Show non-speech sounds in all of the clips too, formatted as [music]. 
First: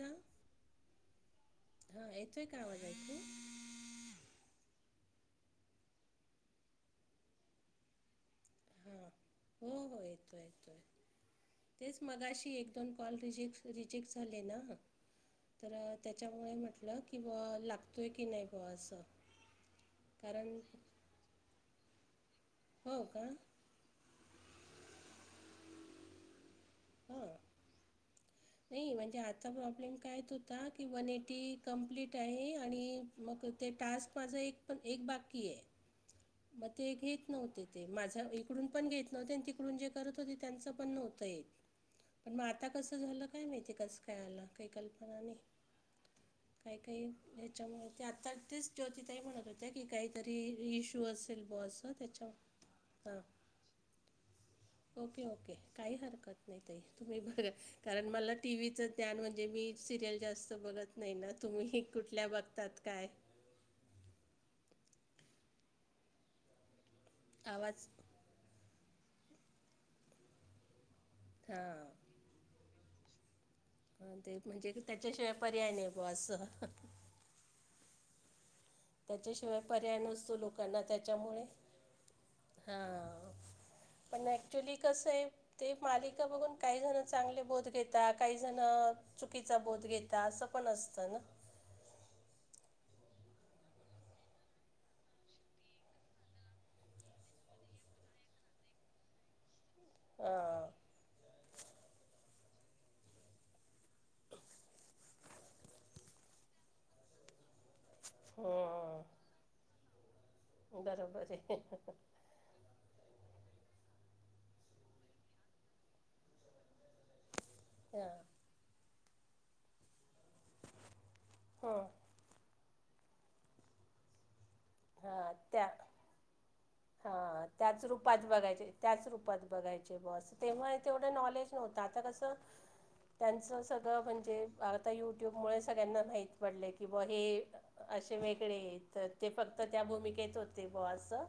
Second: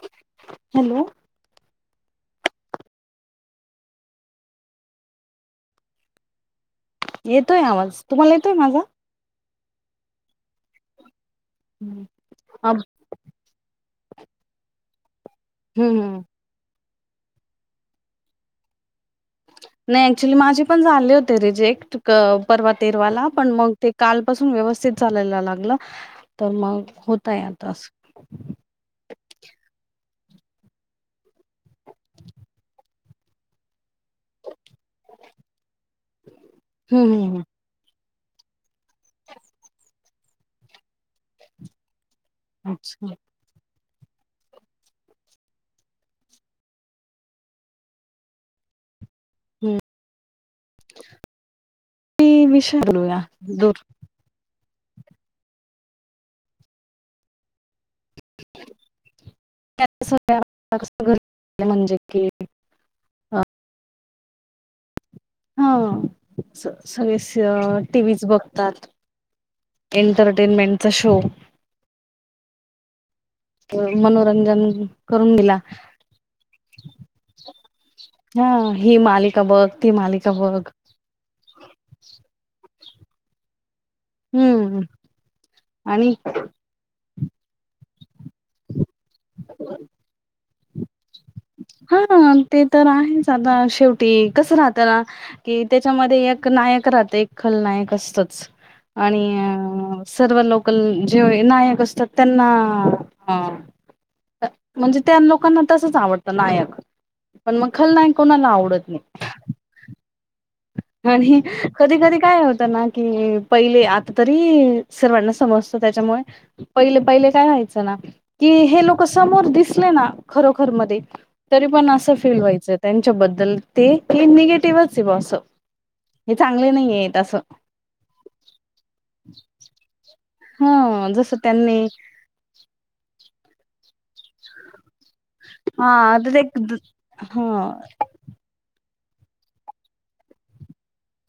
हा हॅलो हा येतोय का आवाज ऐकू? येतोय आवाज. तुम्हाला येतोय माझा? हा हो हो येतोय येतोय. तेच मगाशी एक अब दोन कॉल रिजेक्ट रिजेक्ट झाले ना, तर हम्म त्याच्यामुळे म्हटलं आपलं की बुवा लागतोय की नाही बा असं. नाही ऍक्च्युली कारण माझे पण झाले होते रिजेक्ट अ परवा हो का तेरवाला, पण मग ते कालपासून व्यवस्थित चालायला लागलं, तर मग हां होतय आता असं. नाही म्हणजे आजचा प्रॉब्लेम काय येत होता की वनएटी कम्प्लीट आहे आणि मग ते टास्क माझा एक पण एक बाकी आहे मग ते हम्म घेत हम्म हम्म नव्हते. ते माझं इकडून पण घेत नव्हते आणि तिकडून जे करत होते त्यांचं पण नव्हतं येतं. पण मग आता कसं अच्छा झालं काय माहिती. कसं काय आलं काही कल्पना नाही. काही काही याच्यामुळे ते आता तेच ज्योतिताई म्हणत होत्या, हम्म की काहीतरी इश नसेल मग असं ते विषय त्याच्यावर हा. बोलूया दूर ओके ओके काही हरकत नाही ताई. तुम्ही बघ कारण मला टीव्हीचं ज्ञान म्हणजे मी सिरियल जास्त सगळ्या बघत कसं नाही ना घरी तुम्ही म्हणजे कुठल्या की बघ त्यात काय अ, हा सगळेच आवाज टीव्हीच बघतात. एंटरटेनमेंटचा शो. हा. ते मनोरंजन म्हणजे त्याच्याशिवाय करून दिला. पर्याय नाही बुवा असं. हा ही मालिका बघ, ती मालिका बघ. मग त्याच्यामुळे. हा, पण ऍक्च्युली हम्म कसं आहे ते आणि मालिका बघून काही जण चांगले बोध घेता, काही जण चुकीचा बोध घेता असं पण असतं ना. हा ते तर आहेच आता शेवटी कसं राहतं ना. की त्याच्यामध्ये एक नायक राहतं, एक खलनायक असतंच. आणि सर्व हां लोकल जे नायक असतात त्यांना हा म्हणजे त्या लोकांना तसच आवडतं नायक पण मग खलनायक कोणाला आवडत हं नाही. बरोबर आणि आहे कधी कधी काय होत ना की, पहिले आता तरी सर्वांना समजतो त्याच्यामुळे पहिले पहिले काय व्हायचं ना, हां की हे लोक समोर दिसले ना खरोखर मध्ये तरी हं पण असं फील व्हायचंय त्यांच्याबद्दल ते निगेटिव्हच आहे हा बॉ असं त्या हे चांगले नाहीये. हां.. त्याच रूपात बघायचे, त्याच रूपात बघायचे बा बस. तेव्हा ह तेवढं जसं नॉलेज नव्हतं. त्यांनी आता कसं त्यांचं सगळं म्हणजे आता यू ट्यूबमुळे हा सगळ्यांना माहीती तर पडले ते की बा हे हा असे वेगळे आहेत. तर ते फक्त त्या भूमिकेत होते बुवा असं.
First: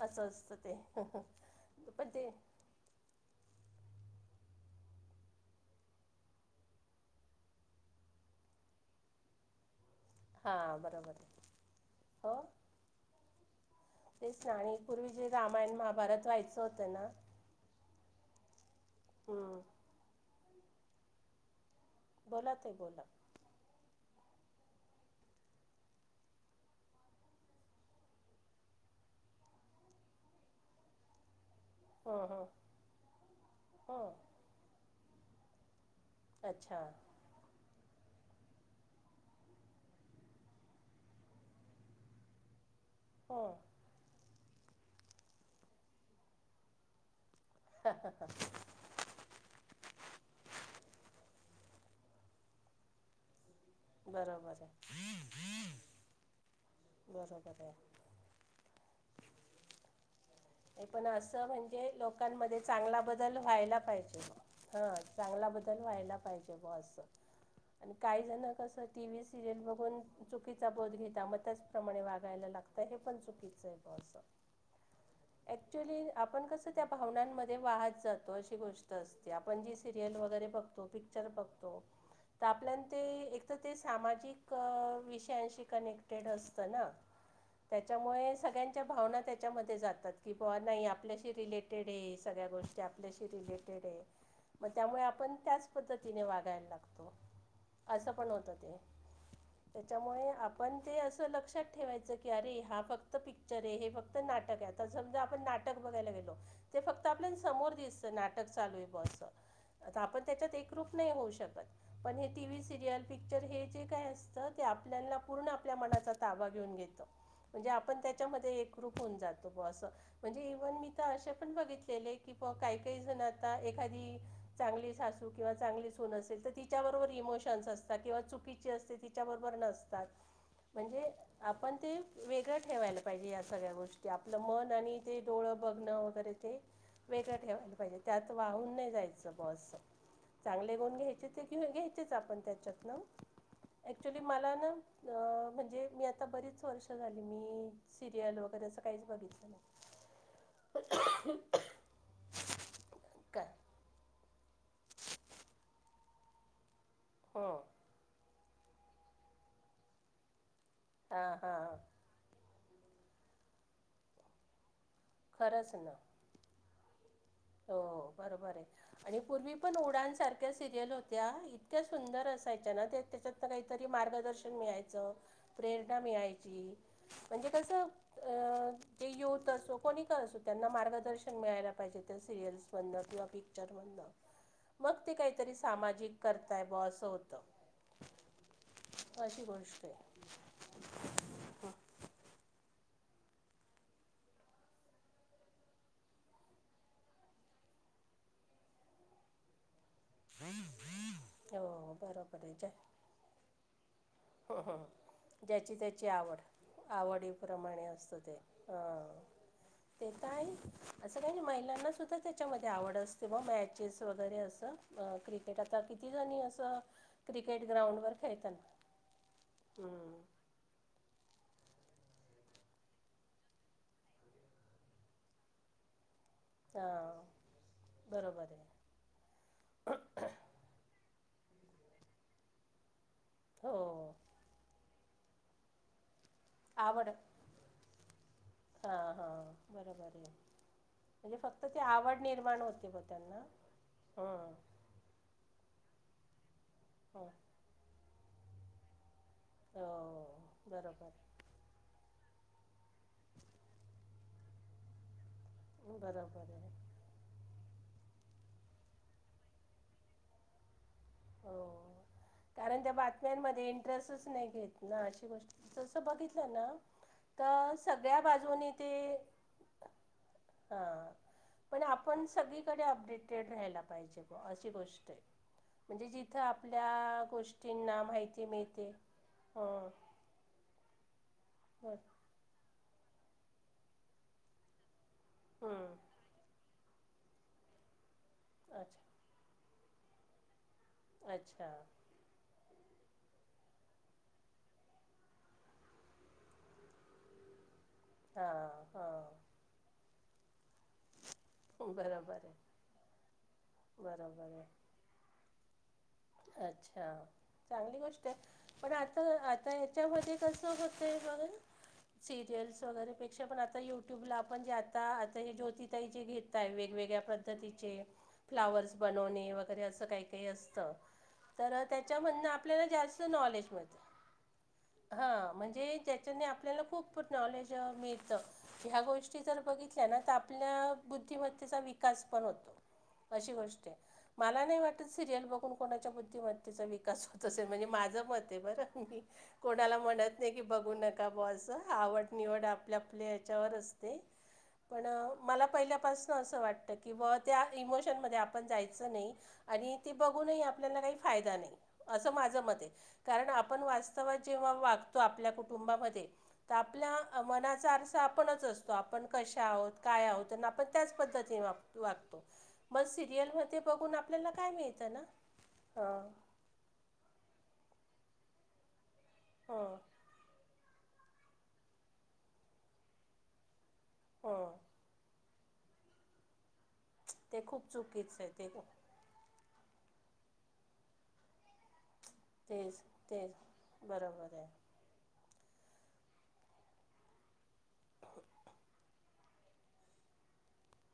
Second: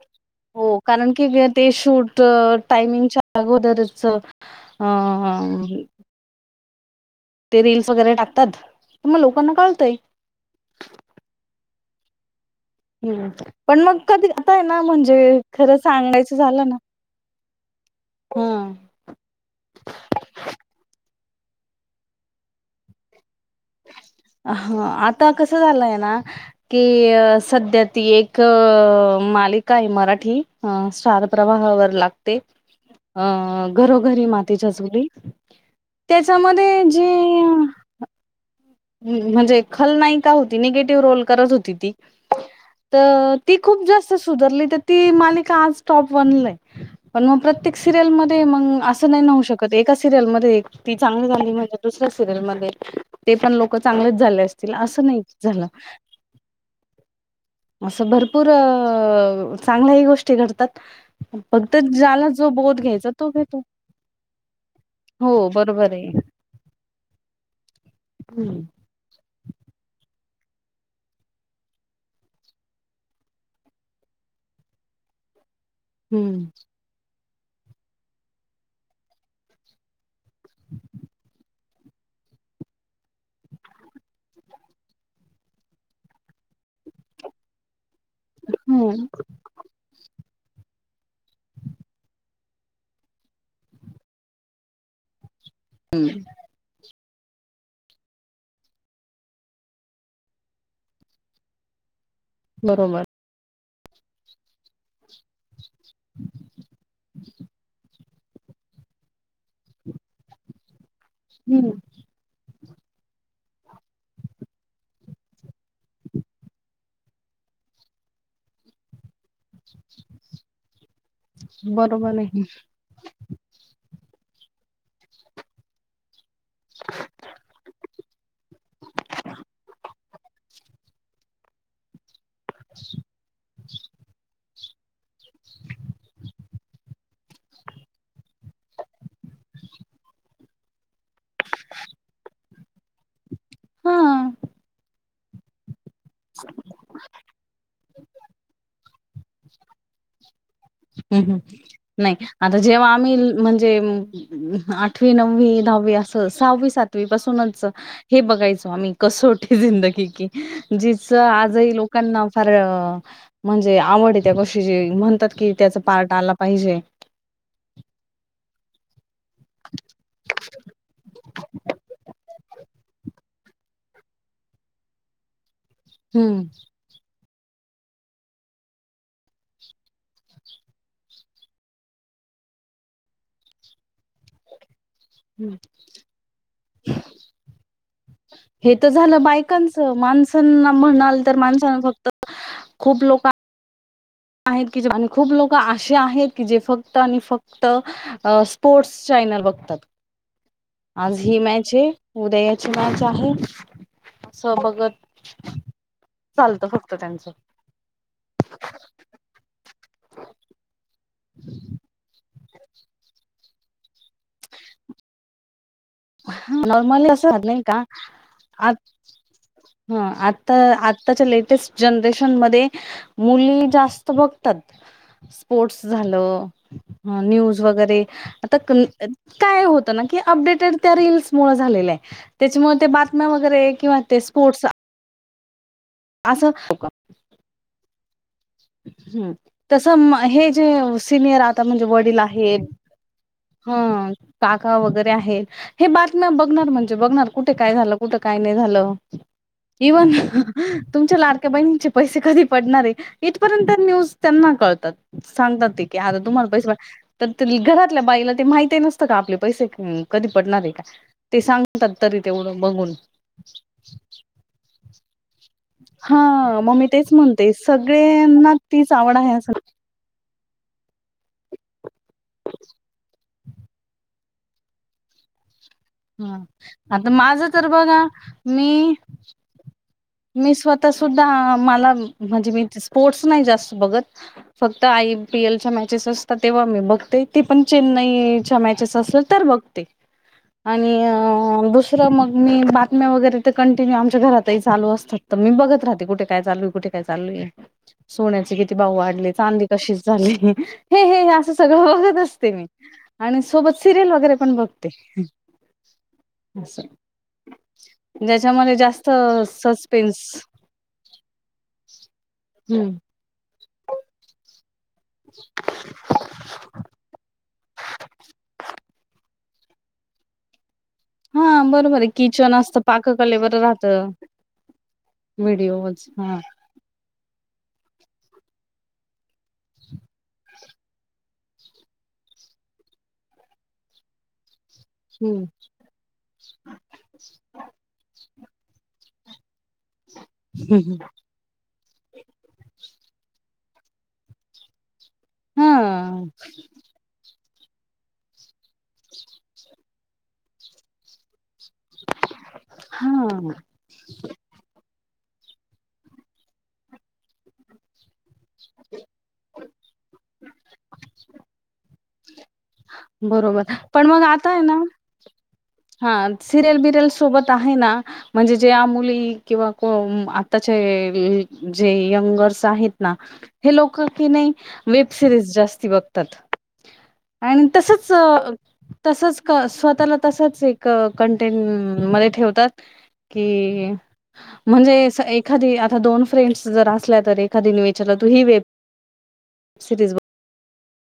असचं. हो कारण की हे ते, शूट अ टायमिंगच्या. अगोदरच आं.. ते रील्स वगैरे टाकतात, मग लोकांना कळतंय. हां बरोबर हो. हम्म. पण मग कधी तेच आता आहे आणि ना, पूर्वी म्हणजे जे रामायण खरं महाभारत सांगायचं व्हायचं झालं ना. होतं हम्म. हम्म. बोला ताई बोला. हां.. आता कसं झालंय ना. कि संध्या ती एक मालिका आहे, मराठी स्टार प्रवाहावर. हं लागते हं अं.. हं घरोघरी मातीच्या चुली. अच्छा त्यांच्यामध्ये जी हम्म. म्हणजे खलनाईका होती निगेटिव्ह रोल करत होती ती. तर हं ती खूप जास्त सुधरली, तर ती मालिका आज टॉप वनला आहे. पण मग परत प्रत्येक सिरियल मध्ये, मग असते. [unintelligible] चांगलेच झाले बरोबर आहे. असतील. असं नाही झालं बरोबर आहे. असं भर पर.. चांगलीय गोष्ट. पण असं म्हणजे, जो लोकांमध्ये बोध चांगला घ्यायचा तो बदल घेतो व्हायला पाहिजे. हा हो चांगला बदल बरोबर आहे व्हायला पाहिजे बुवा असं आणि काही जण हम्म कसं टी व्ही सिरियल बघून चुकीचा बोध घेता, मग त्याचप्रमाणे वागायला लागतं हे पण चुकीचं आहे ब असं. ऍक्च्युअली हम्म आपण कसं त्या भावनांमध्ये वाहत जातो अशी गोष्ट असते, आपण जी सिरियल वगैरे बघतो पिक्चर बघतो. तर आपल्यान ते एक तर ते सामाजिक अ विषयांशी कनेक्टेड असतं ना. त्याच्यामुळे सगळ्यांच्या हम्म भावना त्याच्यामध्ये जातात. की ब नाही आपल्याशी रिलेटेड ये, सगळ्या गोष्टी आपल्याशी रिलेटेड आहे. मग त्यामुळे आपण त्याच पद्धतीने वागायला लागतो, असं पण होतं ते. तेच्यामुळे आपण ते, असं लक्षात ठेवायचं की. अरे हा बरोबर फक्त पिक्चर हे, हे फक्त नाटक आहे. आता समजा आपण नाटक बघायला गेलो, ते फक्त आपल्या समोर दिसतं नाटक चालू आहे बुवा असं. आता आपण तेच्यात एकरूप नाही होऊ शकतं. हम्म पण हे टी व्ही सिरियल पिक्चर हे जे काय असतं, ते आपल्याला पूर्ण आपल्या मनांचा ताबा घेऊन घेतं. म्हणजे आपण त्याच्यामध्ये एकरूप होऊन जातं. असं म्हणजे इव्हन मी तर अशें पण बघितलेले. आहे की ब काही काही जण आता एखादी. चांगली सासू किंवा चांगली सुन असेल तर, तिच्याबरोबर इमोशन्स असतात किंवा चुकीची असते ती. तिच्या बरोबर नसतात म्हणजे, आपण ते वेगळं ठेवायला पाहिजे या सगळ्या गोष्टी. आपलं मन आणि ते डोळं बघणं वगैरे ते, वेगळं ठेवायला पाहिजे, त्यात वाहून नाही जायचं बा बस. चांगले गुण घ्यायचे ते, घ घ्यायचेच आपण तेच्यात नं. हा ऍक्च्युली मला ना अ म्हणजे मी आता बरीच वर्ष झाली मी सिरियल वगैरे असं काहीच बघितलं नाही. हम्म हम्म. नाही आता जेव्हा आम्ही काय म्हणजे. आठवी नववी दहावी असं, सहावी सातवी हां पासूनच. हे बघायचो आम्ही कसोटी जिंदगी की, जिच हां आजही हां लोकांना. फार म्हणजे आवड त्या गोष्टीची, म्हणतात की खरंच त्याचं ना पार्ट आला पाहिजे. हो बरोबर आहे. आणि पूर्वी पण उडण सारख्या सिरियल होत्या, इतक्या सुंदर असायच्या ना त्या तेच्यात. काहीतरी मार्गदर्शन मिळायचं, प्रेरणा हम्म मिळायची म्हणजे कसं. अ ते यो तसो कोणी कर असो त्यांना मार्गदर्शन मिळायला पाहिजेत. त्या सिरियल्स म्हणनं किंवा पिक्चर म्हणनं. मग ते काहीतरी हं. सामाजिक करताय बां असं होतं. हे तर झालं अशी बायकांच गोष्ट आहे माणसांना म्हणाल तर माणसां फक्त, खूप लोका आहेत की जे आणि खूप लोक असे आहेत, की जे फक्त आणि फक्त. स्पोर्टस चॅनल बघतात. [inaudible] आज ही मॅच आहे, हो बरोबर उदया आहे हिची ज्या मॅच आहे. असं हं. हं. बघत ज्याची त्याची आवड, चालतं फक्त त्यांचं आवडी प्रमाणे असत ते अ ते ताई असं काही ना महिलांना सुद्धा ते तेच्यामध्ये आवड असते, व मॅचेस वगैरे असं. क्रिकेट आता किती जणी असं, क्रिकेट ग्राउंडवर खेळताना. हं हम्म आत. तर आत्ताच्या लेटेस्ट जनरेशन मध्ये, मुली जास्त बघतात. स्पोर्ट्स झालं. हं हां न्यूज वगैरे बरोबर आता आहे काय होतं, ना की अपडेटेड. त्या रिल्स मुळे झालेलं आहे, तेच्या मुळं त्या बातम्या वगैरे हो किंवा ते स्पोर्ट्स. असं हो का. आवड हां हां हम्म तसं बरोबर म आहे हे जे सिनियर आता फक्त ती म्हणजे वडील आवड आहे निर्माण होते ब त्यांना हं.. काका वगैरे आहेत, हे बातम्या बघणार म्हण चे हं बघणार कुठे काय झालं कुठे काय नाही हो इवन बरोबर तुमच्या लाड बचे पैसे कधी पडणार आहे, इथपर्यंत न्यूज त्यांना कळतात. सांगतात ते की, आता तुम्हाला बरोबर पैसे आहे वाट तर घरातल्या बाईला ते माहिती नसतं का, आपले पैसे कधी पडणार आहे का. ते हो सांगतात तरी तेवढं बघून. त्रासच नाही घेत ना, अशी गोष्ट. तसं बघितलं हा ना मग मी तेच म्हणते तर सगळ्या सगळ्यांना बाजूनी ते तीच आवड आहे असं हा. पण आपण सगळीकडे अपडेटेड राहायला पाहिजे, बुवा अशी गोष्ट आहे. म्हणजे ह जिथं आता आपल्या, माझं तर गोष्टींना बघा माहिती मिळते. मी अं... मी स्वतः सुद्धा मला म्हणजे मी स्पोर्ट्स नाही जास्त बघत, फक्त आयपी एलच्या हम्म मॅचेस असतात तेव्हा. मी बघते ती पण, चेन्नईच्या मॅचेस अच्छा असल तर बघते. अच्छा आणि दुसरं मग मी बातम्या वगैरे, ते कंटिन्यू आमच्या घरातच. चालू असतात तर मी बघत राहते कुठे काय चालू कुठे हेच चालू ये सोन्याचे किती हां भाव वाढले. हां चांदी कशी झाली, हे हे असंच. सगळ बघत बरोबर असते आहे मी, आणि सोबत सिरियल वगैरे बरोबर पण आहे बघते. असं अच्छा, चांगली गोष्ट आहे, ज्याच्यामध्ये पण जास्त आता. ताय सस्पेन्स हेच्यामध्येकसं होतय बघ ना सिरियल्स हम्म वगैरे ते पेक्षा आता युट्यूबला आपण ज्याता ज्योति ताई चे घेतताय वेगवेगळ्या प्र तर तिचे फ्लावर्स बनवणे वगैरे, असं काही काही असतं. हा तर बरोबर आहे त्याच्यामधनं किचन असतं आपल्याला जास्त पाककलेवर नॉलेज मिळतं. राहतं हा म्हणजे व्हिडिओज हा. ज्याच्याने आपल्याला खूप नॉलेज मिळतं. ह्या गोष्टी जर बघितल्या ना तर, आपल्या बुद्धिमत्तेचा विकास पण होतो. अशी गोष्ट आहे, मला नाही वाटतं. हम्म सिरियल बघून कोणाच्या बुद्धिमत्तेचा विकास होत असेल, म्हणजे माझं मत आहे बर मी. कोणाला म्हणत नाही, की बघू नका. का ब असं आवड निवड, आपल्या आपल्या हेच्यावर असते पण. मला हा पहिल्यापासनं असं वाट किंवा त्या इमोशनमध्ये आपण जायचं नाही, आणि ते बघूनही आपल्याला काही फायदा नाही. असं माझं मत आहे, हा कारण आपण वाच जेव्हा वागतो आपल्या कुटुंबामध्ये, तर आपल्या मनाचा. आपणच असतो आपण कशा आहोत, काय आहोत आपण त्याचं पद्धतीने वागतो. मग बरोबर सिरियलमध्ये पण बघून, मग आपल्याला आता आहे काय मिळतं ना. हा हां सिरियल बिरियल सोबत आहे ना, म्हणजे जे आमुली किंवा हां कोन. त्याचे जे यंगर्स आहेत ना, हे लोक कणी हां वेब सिरीज जास्ती बघतात, ते आणि खूप तसंच. चुकीचं आहे ते तसंच स्वतःला तसंच, एक कंटेंट मध्ये ठेव. तर तेच तेच कि, बरोबर आहे म्हणजे एक. एखादी आता दोन फ्रेंड्स जर असल्या, तर एखादी विचारलं तू ही वेब सिरीज.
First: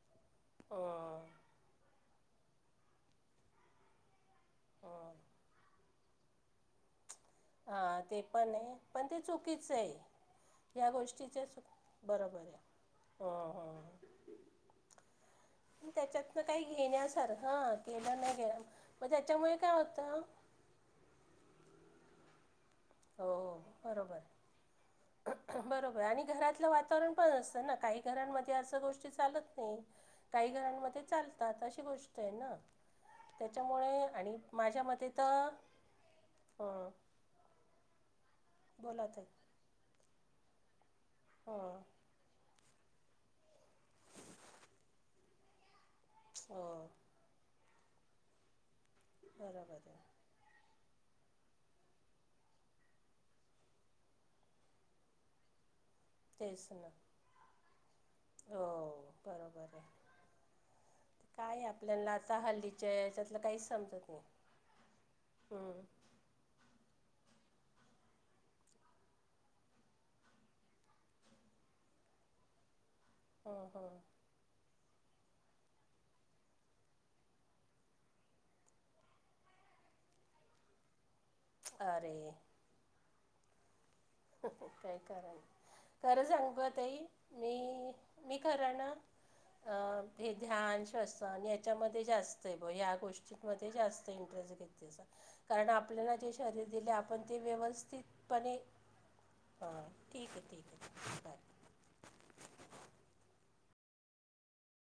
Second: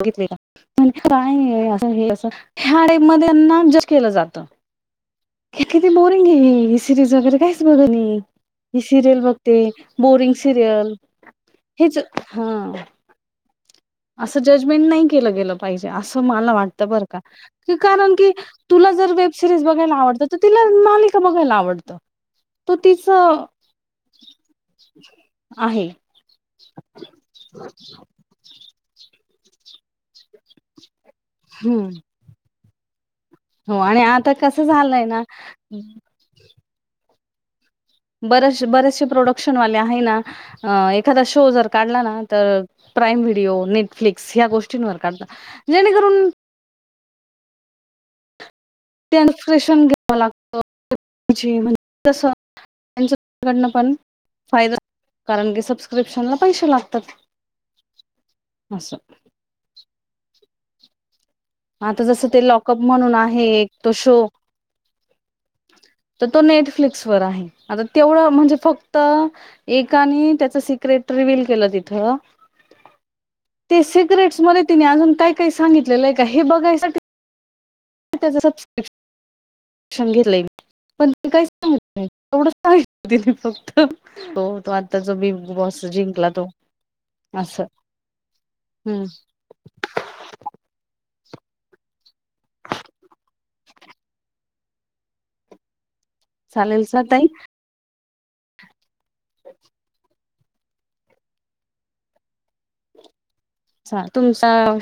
बघितली का म्हणे हां काय अस हे असं, [unintelligible] मध्ये केलं जातं. हं.. हे किती बोरिंग आहे ही, सिरीज वगैरे काय. हां ते पण आहे पण ते सिरयल बघते, चुकीचं आहे बोरिंग ह्या सिरियल. [unintelligible] हेच हं.. हा हा. असं जजमेंट नाही केलं गेलं पाहिजे. असं त्याच्यातनं मला काही वाटत बरं घेण्यासारखं का हां कारण केलं की, नाही गेलं तुला मग जर वेब त्याच्यामुळे सिरीज काय बघायला होतं आवडत, तर तिला मालिका बघायला आवडतं. तो तिच हो.. आहे बरोबर. बरोबर आणि घरातलं वातावरण पण असतं ना, काही घरांमध्ये असं गोष्टी चालतं. नाही काही घरांमध्ये चालतात, अशी हम्म गोष्ट आहे ना. हो तेच्यामुळे आता आणि, कसं माझ्या झालंय मते ना तर अं.. बरेच बरेचसे ताई प्रोडक्शनवाले आहे ना, एखादा शो जर हं काढला ना तर. प्राईम व्हिडिओ नेटफ्लिक्स या, गोष्टींवर करतात जेणे करून. हं.. तेन फ्रेशन बरोबर आहे घ्यावं लागत [unintelligible] त्यांच्याकडन पण फायदा कारण की, सबस्क्रिप्शनला तेच पैसे ना लागतात. हो, असं बरोबर आहे. काय आपल्याला जसं आता, ते लॉकअप हल्लीच्या म्हणून हेच्यातलं आहे काहीच एक तो समजत शो नाही हम्म. तर तो नेटफ्लिक्सवर आहे, आता तेवढं म्हणजे फक्तं. एकानी त्याचं सिक्रेट रिव्हल केलं तिथं. [inaudible] ते सिक्रेटस मध्ये तिने अजून, काय काय सांगितलेलं आहे का हे बघाय साठी. त्याच सबस्क्रपश घेतलंय मी पण अरे [unintelligible] दिली फक्तं. काय करायचं, खरं जिंकला तो सांगू का ताई असं मी. मी खरा ना. हम्म अ हे ध्यान शस्त आणि, यांच्यामध्ये जास्त आहे बग ह्या गोष्टी. मध्ये जास्त इंटरेस्ट घेतेसा, कारण आपल्या ते. तरी चालेल दिले स आपण ताई ते व्यवस्थितपणे. ठीक आहे, ठीक आहे बरं. [unintelligible] तुमचा